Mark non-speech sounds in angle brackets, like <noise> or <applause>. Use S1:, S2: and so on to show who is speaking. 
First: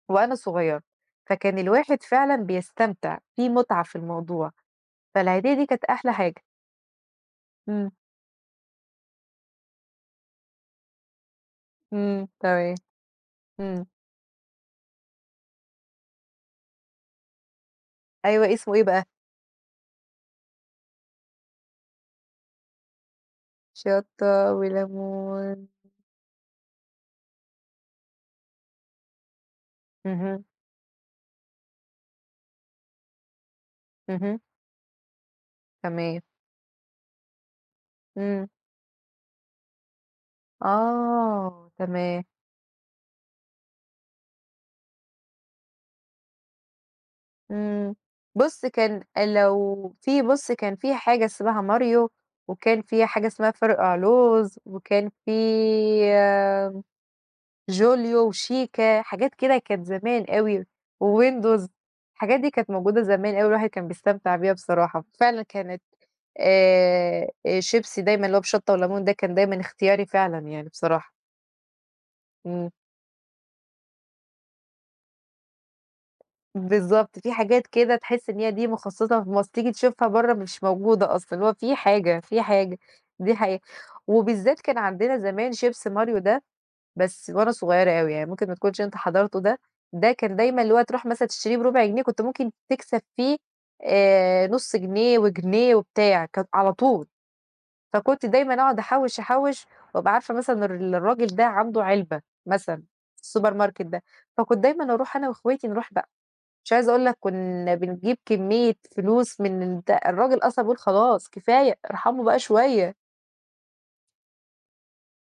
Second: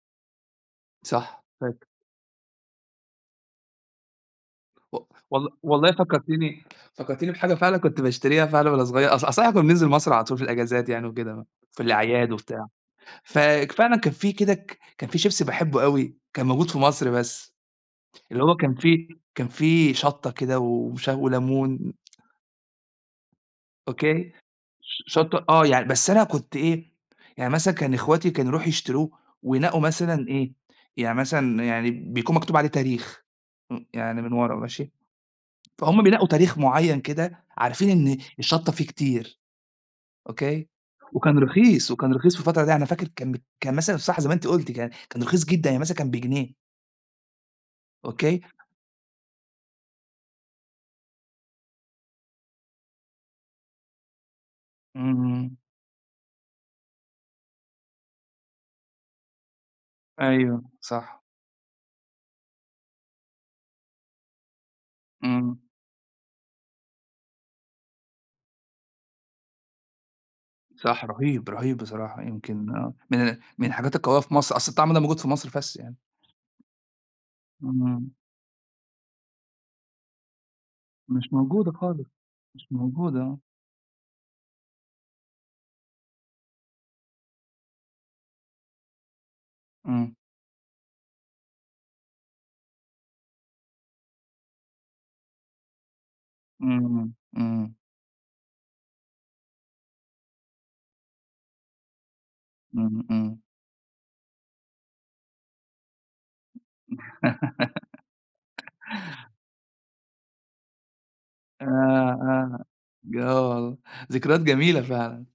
S1: وأنا صغيرة،
S2: صح،
S1: فكان
S2: فاكر.
S1: الواحد فعلًا بيستمتع، في متعة في الموضوع.
S2: و وال
S1: فالعيدية دي كانت
S2: والله
S1: أحلى حاجة.
S2: فكرتيني فكرتيني بحاجة فعلًا
S1: امم.
S2: كنت باشتريها فعلًا وأنا صغيّر، أص أصل احنا كنا بننزل مصر على طول في الأجازات يعني وكده، في
S1: امم،
S2: الأعياد وبتاع،
S1: تمام،
S2: فك
S1: امم.
S2: فعلًا كان في كده ك كان في شيبسي باحبه أوي، كان موجود في مصر بس، اللي
S1: أيوة
S2: هو
S1: اسمه
S2: كان
S1: إيه بقى؟
S2: فيه كان فيه شطة كده ووش وليمون. أوكي،
S1: شطة
S2: ش شطة آه
S1: وليمون.
S2: يعني بس أنا كنت إيه، يعني مثلًا كان اخواتي كانوا يروحوا يشتروه وينقّوا مثلًا
S1: اهم.
S2: إيه، يعني مثلًا يعني بيكون مكتوب عليه تاريخ، امم، يعني من
S1: اهم.
S2: ورا، ماشي، فهُم
S1: تمام.
S2: بينقّوا تاريخ معيّن كده عارفين إن
S1: امم.
S2: الشطة فيه كتير، أوكي، وكان
S1: آه،
S2: رخيص، وكان
S1: تمام.
S2: رخيص في الفترة دي أنا فاكر كان ب كان مثلًا صح زي ما أنتِ قُلتِ يعني، كان رخيص جدًا، يعني مثلًا كان بجنيه.
S1: إمم.
S2: أوكي؟
S1: بُصّ كان لو في بُصّ كان فيه حاجة اسمها ماريو، وكان فيه حاجة اسمها فرقع لوز، وكان في
S2: اهم.
S1: آمم، جوليو وشيكا، حاجات كده كانت زمان
S2: أيوة،
S1: أوي،
S2: صح.
S1: وويندوز. الحاجات دي كانت موجودة زمان أوي، الواحد كان بيستمتع بيها بصراحة. فعلًا
S2: امم.
S1: كانت آآ، شيبسي دايمًا اللي هو بشطة وليمون ده كان دايمًا اختياري فعلًا يعني
S2: صح،
S1: بصراحة.
S2: رهيب، رهيب بصراحة يمكن
S1: امم.
S2: من ال من الحاجات القوية في مصر، أصل الطعم ده موجود في مصر بس يعني.
S1: بالضبط. في حاجات كده
S2: امم.
S1: تحس إن هي دي مخصصة في مصر، تيجي تشوفها برّا مش موجودة أصلًا.
S2: مش
S1: اللي هو
S2: موجودة
S1: في
S2: خالص،
S1: حاجة، في
S2: مش
S1: حاجة،
S2: موجودة،
S1: دي
S2: آه.
S1: حاجة. وبالذات كان عندنا زمان شيبسي ماريو ده، بس وأنا صغيّرة أوي يعني، ممكن ما تكونش أنت حضرته ده. ده
S2: امم.
S1: كان دايمًا اللي هو تروح مثلًا تشتريه بربع جنيه، كنت ممكن تكسب فيه آآ، نُص جنيه وجنيه وبتاع، كان على طول.
S2: امم، امم.
S1: فكنت دايمًا أقعد أحوّش أحوّش، وأبقى عارفة مثلًا إن ر الراجل ده عنده علبة، مثلًا،
S2: امم، امم.
S1: السوبر ماركت ده. فكنت دايمًا أروح أنا واخواتي نروح بقى. مش عايزة أقول لك كنا بنجيب
S2: <laughs>
S1: كمية فلوس من الد الراجل أصلًا بيقول: "خلاص
S2: آآ،
S1: كفاية، ارحموا بقى
S2: آآ،
S1: شوية".
S2: ج آه، ذكريات جميلة فعلًا.